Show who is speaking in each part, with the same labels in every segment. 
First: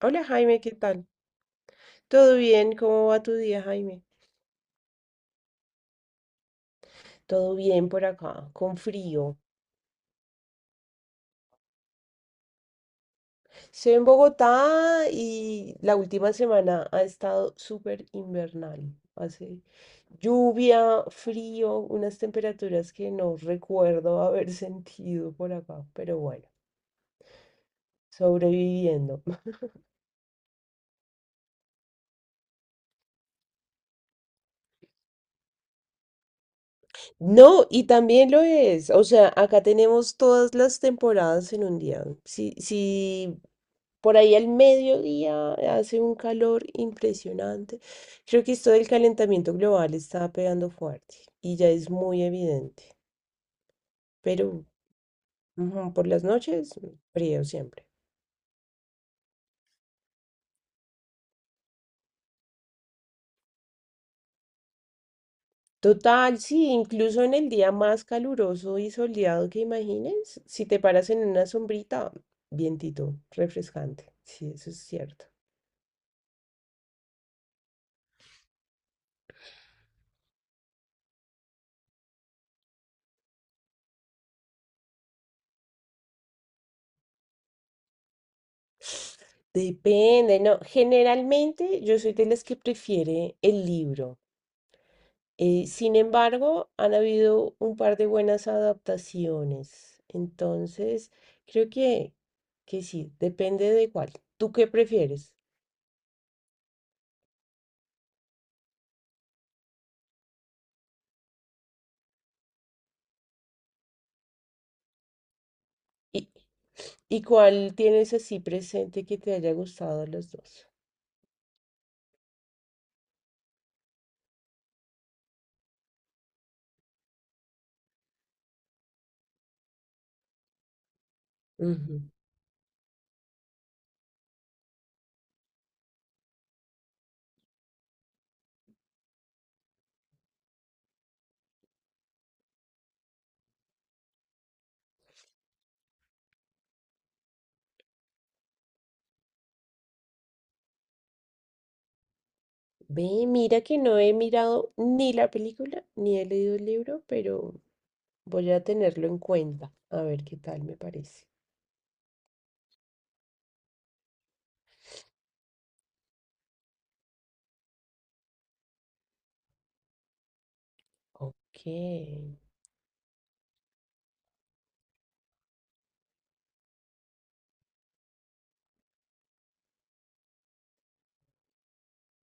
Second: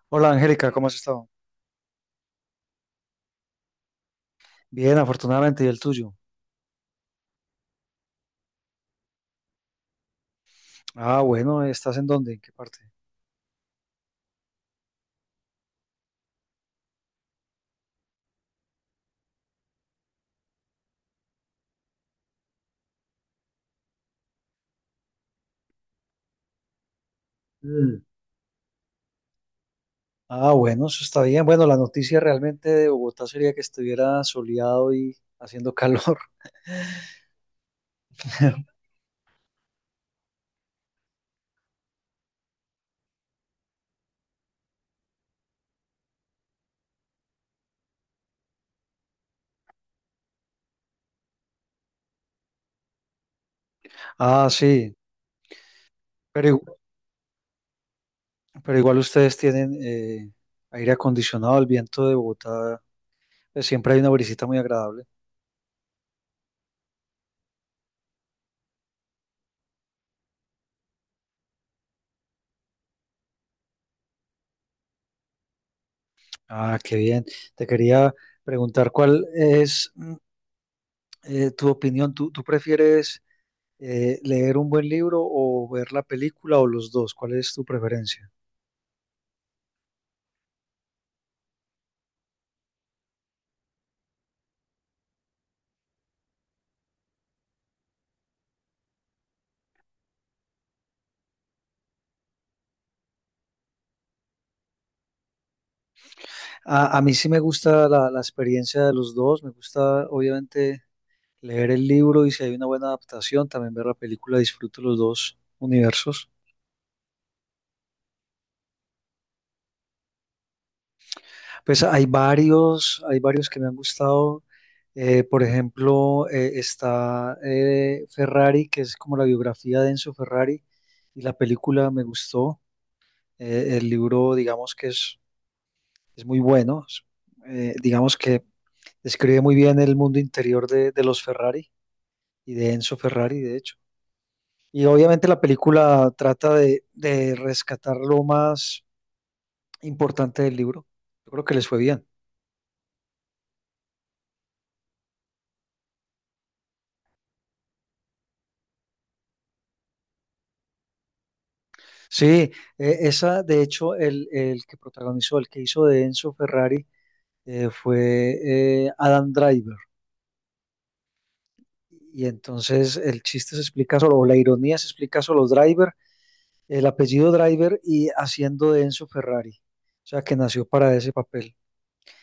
Speaker 1: Hola
Speaker 2: Hola
Speaker 1: Jaime, ¿qué
Speaker 2: Angélica, ¿cómo has
Speaker 1: tal?
Speaker 2: estado?
Speaker 1: ¿Todo bien? ¿Cómo va tu día, Jaime?
Speaker 2: Bien, afortunadamente, ¿y el tuyo?
Speaker 1: Todo bien por acá, con frío.
Speaker 2: Ah, bueno, ¿estás en dónde? ¿En qué parte?
Speaker 1: Estoy en Bogotá y la última semana ha estado súper invernal. Hace lluvia, frío, unas temperaturas que no recuerdo haber sentido por acá, pero bueno,
Speaker 2: Mm.
Speaker 1: sobreviviendo.
Speaker 2: Ah, bueno, eso está bien. Bueno, la noticia realmente de Bogotá sería que estuviera soleado y haciendo calor.
Speaker 1: No, y también lo es. O sea, acá tenemos todas las temporadas en un día. Si, si Por ahí al mediodía hace un calor impresionante. Creo que esto del calentamiento global está pegando fuerte y ya es muy evidente.
Speaker 2: Ah,
Speaker 1: Pero
Speaker 2: sí,
Speaker 1: ujú, por las
Speaker 2: pero, igu-
Speaker 1: noches, frío siempre.
Speaker 2: pero igual ustedes tienen aire acondicionado, el viento de Bogotá, pues, siempre hay una brisita muy agradable.
Speaker 1: Total, sí, incluso en el día más caluroso y soleado que imagines, si te paras en una sombrita, vientito, refrescante. Sí, eso es cierto.
Speaker 2: Ah, qué bien. Te quería preguntar cuál es tu opinión. ¿Tú prefieres... ¿Leer un buen libro o ver la película o los dos? ¿Cuál es tu preferencia?
Speaker 1: Depende, no. Generalmente yo soy de las que prefiere el libro. Sin embargo, han habido un par de buenas adaptaciones. Entonces, creo que sí, depende de cuál. ¿Tú qué prefieres?
Speaker 2: A mí sí me gusta la experiencia de los dos, me gusta obviamente leer el libro y si hay una buena adaptación, también ver la película, disfruto los dos universos.
Speaker 1: ¿Y, y cuál tienes así presente que te haya gustado de los dos?
Speaker 2: Pues hay varios que me han gustado. Por ejemplo, está Ferrari, que es como la biografía de Enzo Ferrari, y la película
Speaker 1: Ujú.
Speaker 2: me gustó. El libro, digamos que es muy bueno. Es, digamos que describe muy bien el mundo interior de los Ferrari y de Enzo Ferrari, de hecho. Y obviamente la película trata de rescatar lo más importante del libro. Yo creo que les fue bien.
Speaker 1: Ve, mira que no he mirado ni la película ni he leído el libro, pero voy a tenerlo en cuenta, a ver qué tal me parece.
Speaker 2: Sí, esa, de hecho, el que protagonizó, el que hizo de Enzo Ferrari fue Adam Driver.
Speaker 1: Ok,
Speaker 2: Y entonces el chiste se explica solo, o la ironía se explica solo Driver, el apellido Driver y haciendo de Enzo Ferrari. O sea, que nació para ese papel.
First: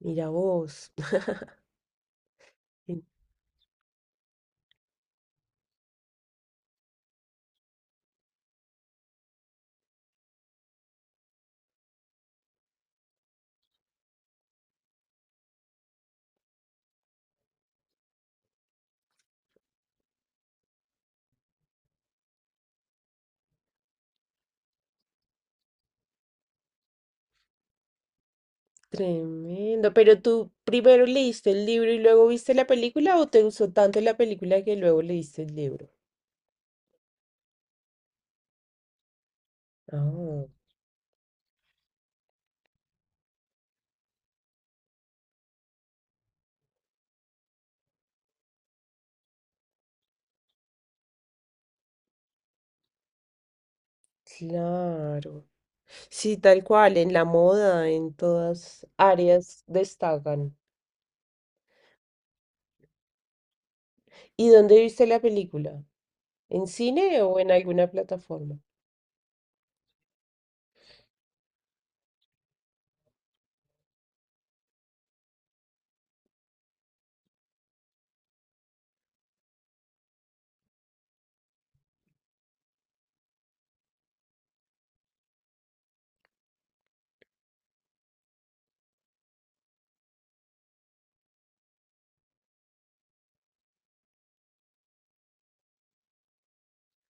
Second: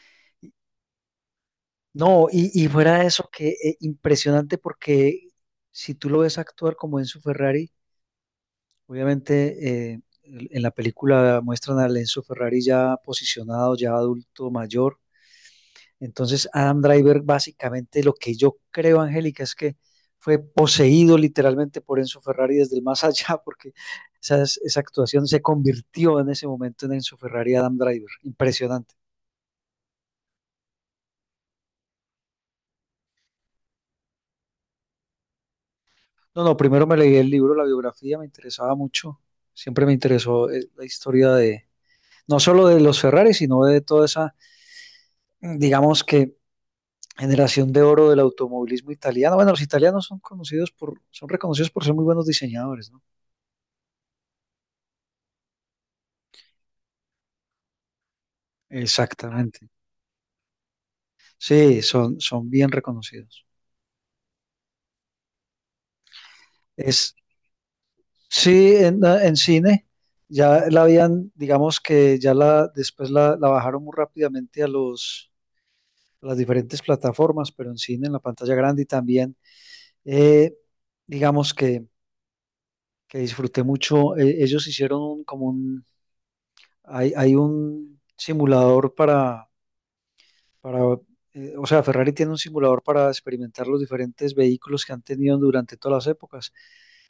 Speaker 1: mira vos.
Speaker 2: No, y fuera de eso, que impresionante porque si tú lo ves actuar como Enzo Ferrari, obviamente en la película muestran a Enzo Ferrari ya posicionado, ya adulto mayor. Entonces Adam Driver básicamente lo que yo creo, Angélica, es que fue poseído literalmente por Enzo Ferrari desde el más allá, porque esa actuación se convirtió en ese momento en Enzo Ferrari Adam Driver. Impresionante.
Speaker 1: Tremendo. Pero tú primero leíste el libro y luego viste la película, o te gustó tanto la película que luego leíste el libro.
Speaker 2: No, no, primero me leí el libro, la biografía, me interesaba mucho. Siempre me
Speaker 1: Ah,
Speaker 2: interesó la historia de, no solo de los Ferrari, sino de toda esa, digamos que, generación de oro del automovilismo italiano. Bueno, los italianos son conocidos por, son reconocidos por ser muy buenos diseñadores, ¿no?
Speaker 1: claro. Sí, tal cual, en la moda, en todas áreas
Speaker 2: Exactamente.
Speaker 1: destacan.
Speaker 2: Sí, son, son bien reconocidos.
Speaker 1: ¿Y dónde viste la película? ¿En
Speaker 2: Es,
Speaker 1: cine o en alguna plataforma?
Speaker 2: sí, en cine ya la habían, digamos que ya la, después la, la bajaron muy rápidamente a los, a las diferentes plataformas, pero en cine, en la pantalla grande y también Eh, digamos que disfruté mucho. Ellos hicieron como un, hay un simulador para o sea, Ferrari tiene un simulador para experimentar los diferentes vehículos que han tenido durante todas las épocas.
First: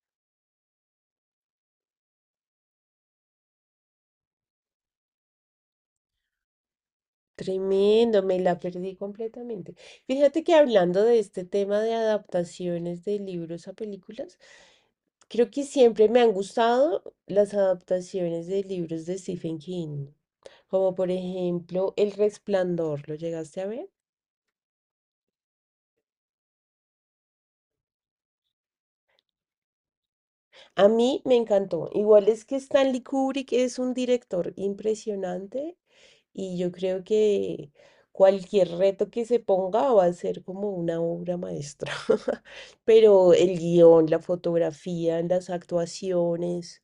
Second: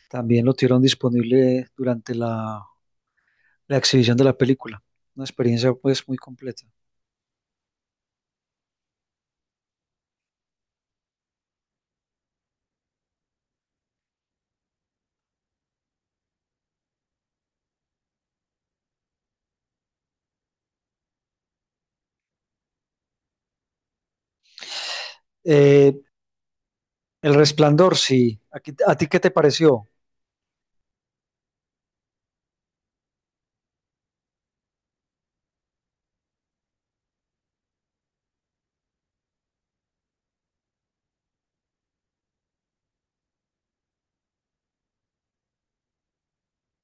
Speaker 2: También lo tuvieron disponible durante la, la exhibición de la película. Una experiencia pues muy completa.
Speaker 1: Tremendo, me la perdí completamente. Fíjate que hablando de este tema de adaptaciones de libros a películas, creo que siempre me han gustado las adaptaciones de libros de Stephen King, como por ejemplo El Resplandor, ¿lo llegaste a ver?
Speaker 2: Eh, El Resplandor, sí. ¿A ti qué te pareció?
Speaker 1: A mí me encantó. Igual es que Stanley Kubrick es un director impresionante, y yo creo que cualquier reto que se ponga va a ser como una obra maestra. Pero el guión, la fotografía, las actuaciones,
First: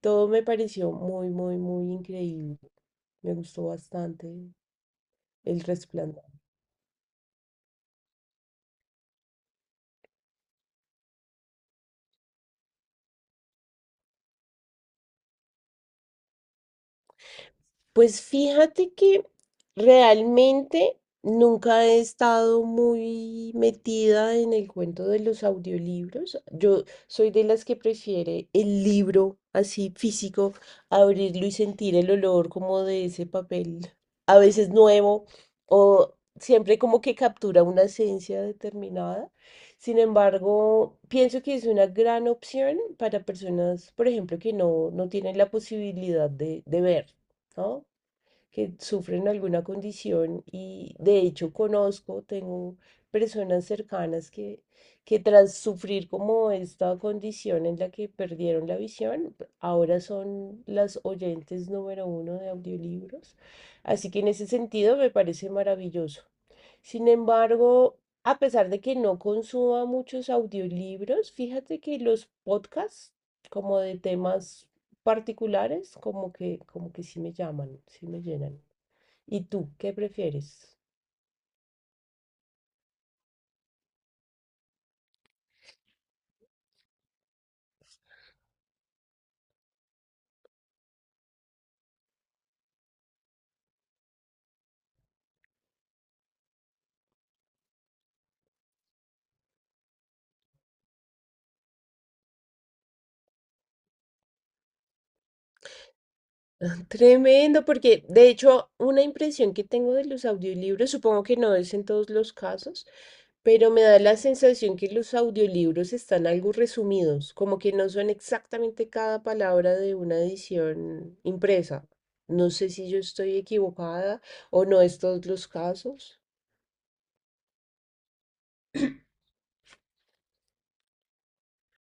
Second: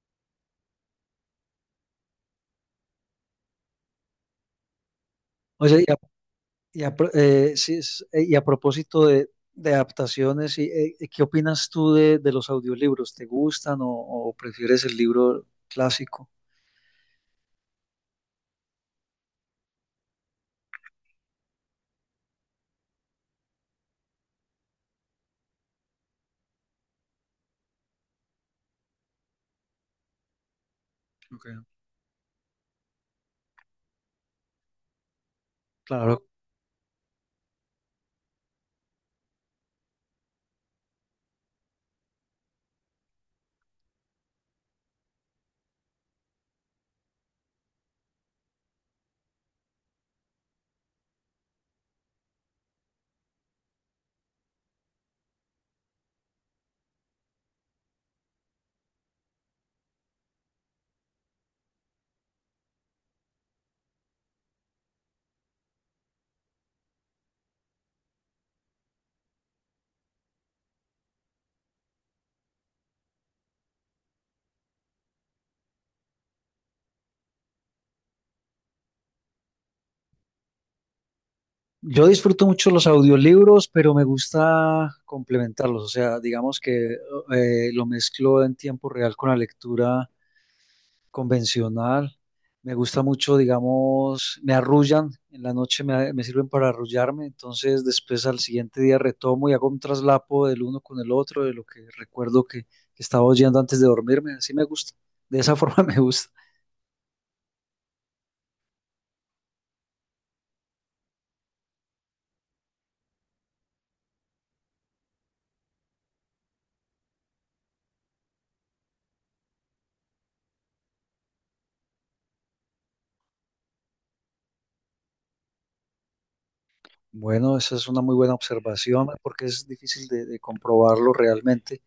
Speaker 1: todo me pareció muy, muy, muy increíble. Me gustó bastante el
Speaker 2: Oye,
Speaker 1: resplandor.
Speaker 2: y sí, y a propósito de adaptaciones, y, ¿qué opinas tú de los audiolibros? ¿Te gustan o prefieres el libro clásico?
Speaker 1: Pues fíjate que realmente nunca he estado muy metida en el cuento de los audiolibros. Yo soy de las que prefiere el libro así físico,
Speaker 2: Ok.
Speaker 1: abrirlo y sentir el olor como de ese papel, a veces nuevo o
Speaker 2: Claro,
Speaker 1: siempre como que captura una esencia determinada. Sin embargo, pienso que es una gran opción para personas, por ejemplo, que no tienen la posibilidad de ver, ¿no? Que sufren alguna condición, y de hecho conozco, tengo personas cercanas que tras sufrir como esta condición en la que perdieron la visión, ahora son las oyentes número uno de audiolibros. Así que en ese sentido me parece maravilloso. Sin embargo, a pesar de que no consuma muchos audiolibros, fíjate que los podcasts como de temas particulares, como que sí me llaman, sí me llenan. ¿Y tú qué prefieres?
Speaker 2: yo disfruto mucho los audiolibros, pero me gusta complementarlos, o sea, digamos que lo mezclo en tiempo real con la lectura convencional. Me gusta mucho, digamos, me arrullan, en la noche me, me sirven para arrullarme, entonces después al siguiente día retomo y hago un traslapo del uno con el otro, de lo que recuerdo que estaba oyendo antes de dormirme, así me gusta, de esa forma me gusta.
Speaker 1: Tremendo, porque de hecho una impresión que tengo de los audiolibros, supongo que no es en todos los casos, pero me da la sensación que los audiolibros están algo resumidos, como que no son exactamente cada palabra de una edición impresa. No sé si yo estoy equivocada o no es todos los casos.
Speaker 2: Bueno, esa es una muy buena observación porque es difícil de comprobarlo realmente.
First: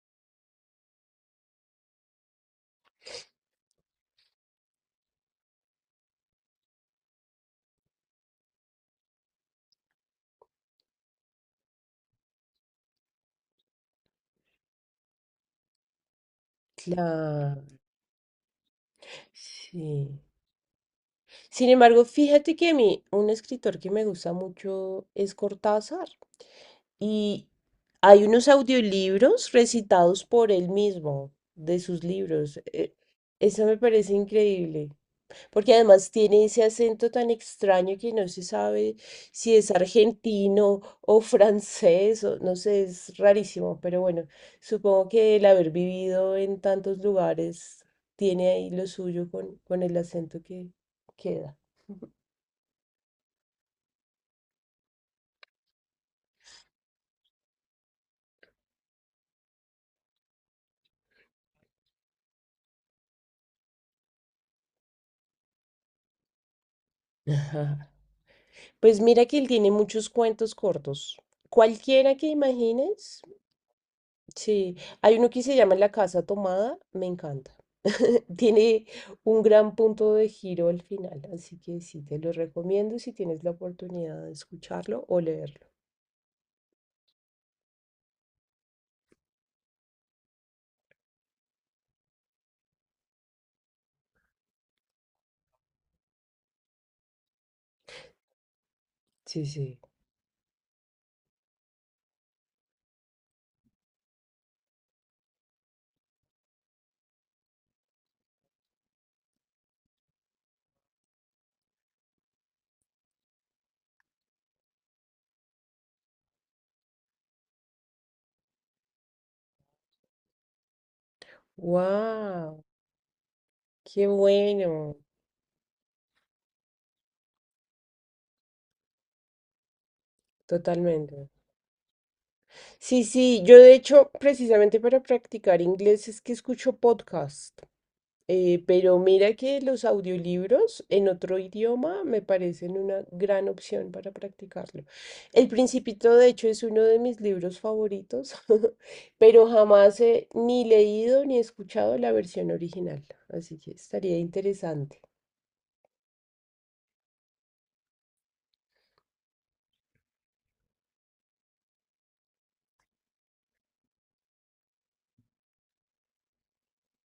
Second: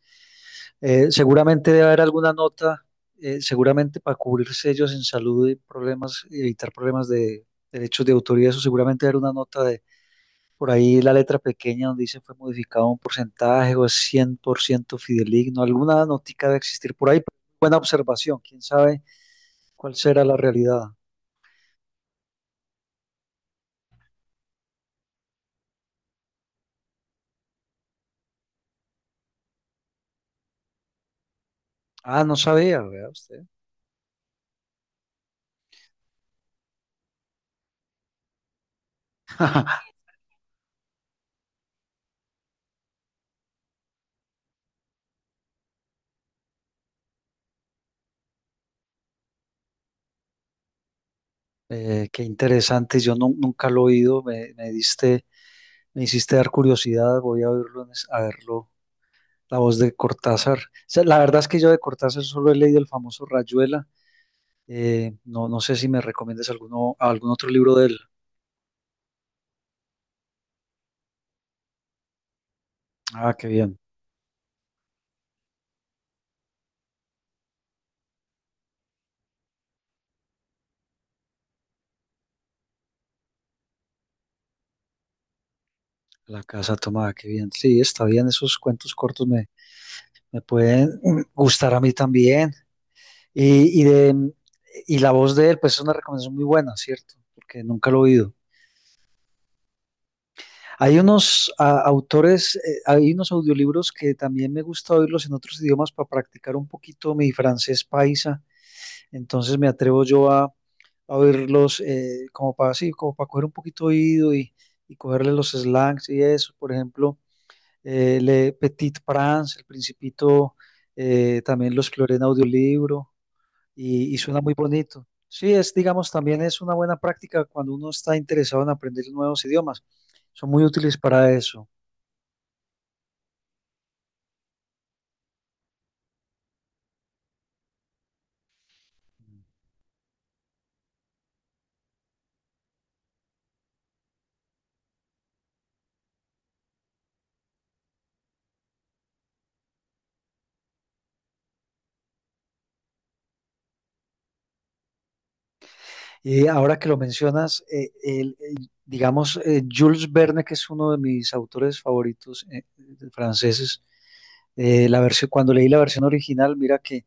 Speaker 2: Seguramente debe haber alguna nota, seguramente para cubrirse ellos en salud y problemas, y evitar problemas de derechos de autoría, eso seguramente debe haber una nota de por ahí la letra pequeña donde dice fue modificado un porcentaje o es 100% fidedigno. Alguna notica debe existir por ahí. Pero
Speaker 1: Claro,
Speaker 2: buena observación. ¿Quién sabe cuál
Speaker 1: sí.
Speaker 2: será la realidad?
Speaker 1: Sin embargo, fíjate que a mí un escritor que me gusta mucho es Cortázar. Y hay unos audiolibros recitados por él mismo de sus
Speaker 2: Ah, no
Speaker 1: libros.
Speaker 2: sabía, vea usted.
Speaker 1: Eso me parece increíble, porque además tiene ese acento tan extraño que no se sabe si es argentino o francés, o no sé, es rarísimo, pero bueno, supongo que el haber vivido en tantos lugares tiene ahí lo suyo con el acento que queda.
Speaker 2: Qué interesante. Yo nunca lo he oído. Me diste, me hiciste dar curiosidad. Voy a oírlo, a verlo. La voz de Cortázar. O sea, la verdad es que yo de Cortázar solo he leído el famoso Rayuela. No, no sé si me recomiendas alguno, algún otro libro de él.
Speaker 1: Pues mira que él tiene muchos cuentos cortos. Cualquiera que imagines.
Speaker 2: Ah, qué bien.
Speaker 1: Sí, hay uno que se llama La Casa Tomada, me encanta. Tiene un gran punto de giro al final, así que sí, te lo recomiendo si tienes la oportunidad de escucharlo o leerlo.
Speaker 2: La casa tomada, qué bien. Sí, está bien, esos cuentos cortos me, me pueden gustar a mí también. Y, de, y la voz de él, pues es una recomendación muy buena, ¿cierto? Porque nunca lo he oído.
Speaker 1: Sí, sí.
Speaker 2: Hay unos ah, autores, hay unos audiolibros que también me gusta oírlos en otros idiomas para practicar un poquito mi francés paisa. Entonces me atrevo yo a oírlos como para así, como para coger un poquito oído y cogerle los slangs y eso. Por ejemplo, Le Petit Prince, El Principito, también los exploré en
Speaker 1: ¡Wow!
Speaker 2: audiolibro
Speaker 1: ¡Qué
Speaker 2: y suena muy
Speaker 1: bueno!
Speaker 2: bonito. Sí, es, digamos, también es una buena práctica cuando uno está interesado en aprender nuevos idiomas. Son muy útiles
Speaker 1: Totalmente.
Speaker 2: para eso.
Speaker 1: Sí, sí, yo de hecho, precisamente para practicar inglés es que escucho podcasts. Pero mira que los audiolibros en otro idioma me parecen una gran opción para practicarlo. El Principito, de hecho, es uno de mis libros favoritos, pero jamás he ni leído ni escuchado la versión original, así que estaría interesante.
Speaker 2: Y ahora que lo mencionas, digamos, Jules Verne, que es uno de mis autores favoritos franceses, la versión, cuando leí la versión original, mira que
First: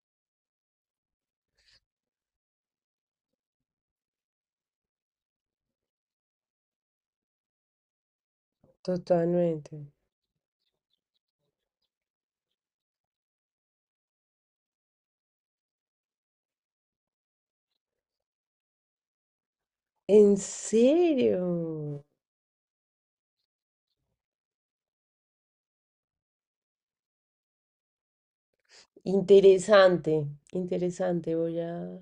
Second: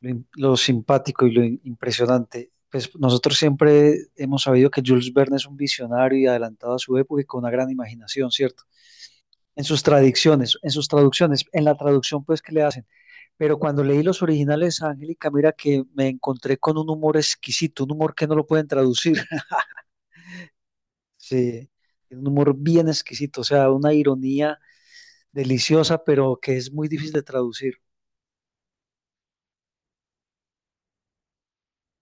Speaker 2: lo, lo simpático y lo impresionante. Pues nosotros siempre hemos sabido que Jules Verne es un visionario y adelantado a su época y con una gran imaginación, ¿cierto? En
Speaker 1: Totalmente.
Speaker 2: sus tradiciones, en sus traducciones, en la traducción pues que le hacen. Pero cuando leí los originales, Angélica, mira que me encontré con un humor exquisito, un humor que no lo pueden traducir.
Speaker 1: ¿En
Speaker 2: Sí,
Speaker 1: serio?
Speaker 2: un humor bien exquisito, o sea, una ironía deliciosa, pero que es muy difícil de traducir.
Speaker 1: Interesante, interesante.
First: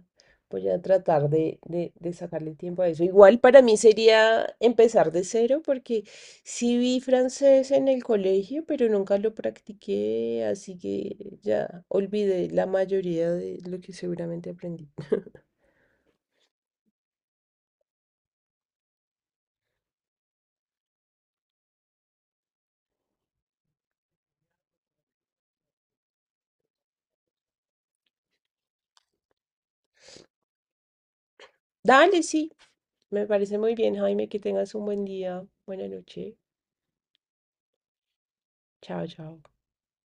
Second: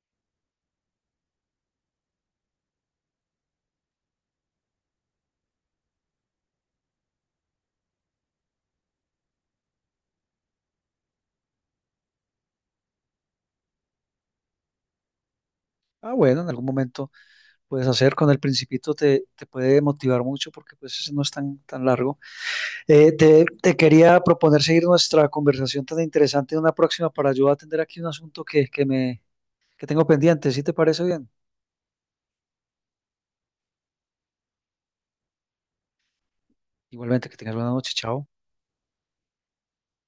Speaker 1: Voy a tratar de sacarle tiempo a eso. Igual para mí sería empezar de cero porque sí vi francés en el colegio, pero nunca lo practiqué, así que ya olvidé la mayoría de lo que seguramente aprendí.
Speaker 2: Ah, bueno, en algún momento puedes hacer. Con el Principito te, te puede motivar mucho porque pues ese no es tan, tan largo. Te, te quería proponer seguir nuestra conversación tan interesante en una próxima para yo atender aquí un asunto que me, que tengo pendiente. ¿Sí te parece bien?
Speaker 1: Dale, sí, me parece muy bien, Jaime, que tengas un buen día. Buena noche.
Speaker 2: Igualmente, que tengas buena noche. Chao.
Speaker 1: Chao, chao.